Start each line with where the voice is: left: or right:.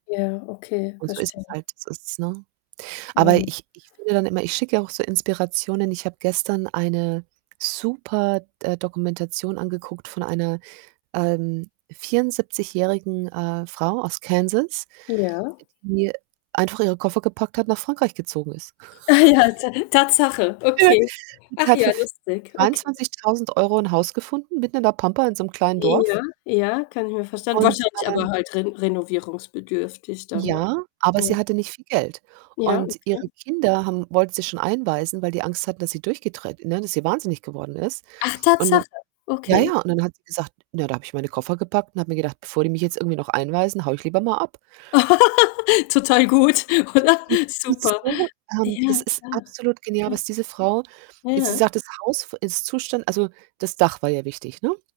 left: Ja, okay,
right: Und so ist es
left: verstehe.
right: halt, so ist es, ne? Aber
left: Mhm.
right: ich ich finde dann immer, ich schicke ja auch so Inspirationen. Ich habe gestern eine super D äh, Dokumentation angeguckt von einer, ähm, vierundsiebzigjährigen, äh, Frau aus Kansas,
left: Ja.
right: die einfach ihre Koffer gepackt hat, nach Frankreich gezogen ist.
left: Ah ja, Ta Tatsache, okay.
right: Die
left: Ach
right: hat für
left: ja,
right: für
left: lustig, okay.
right: 23.000 € 'n Haus gefunden, mitten in der Pampa in so 'nem kleinen Dorf...
left: Ja, ja, kann ich mir vorstellen.
right: und,
left: Wahrscheinlich aber
right: ähm
left: halt ren renovierungsbedürftig dann, ne?
right: Ja, aber
left: Ja.
right: sie hatte nicht viel Geld
left: Ja,
right: und ihre
left: okay.
right: Kinder haben wollten sie schon einweisen, weil die Angst hatten, dass sie durchgedreht ne, dass sie Wahnsinnig geworden ist
left: Ach,
right: und
left: Tatsache,
right: ja,
left: okay.
right: ja, und dann hat sie gesagt „Na, da habe ich meine Koffer gepackt und habe mir gedacht, bevor die mich jetzt irgendwie noch einweisen, haue ich lieber mal ab.“
left: Total gut,
right: [unintelligible]
left: oder?
right: Die die ist
left: Super.
right: so ähm,
left: Ja,
right: das ist
left: klar.
right: absolut genial,
left: Ja.
right: was diese Frau e sie
left: Ja.
right: sagt, das Haus f ist Zustand also, das Dach war ihr wichtig, ne?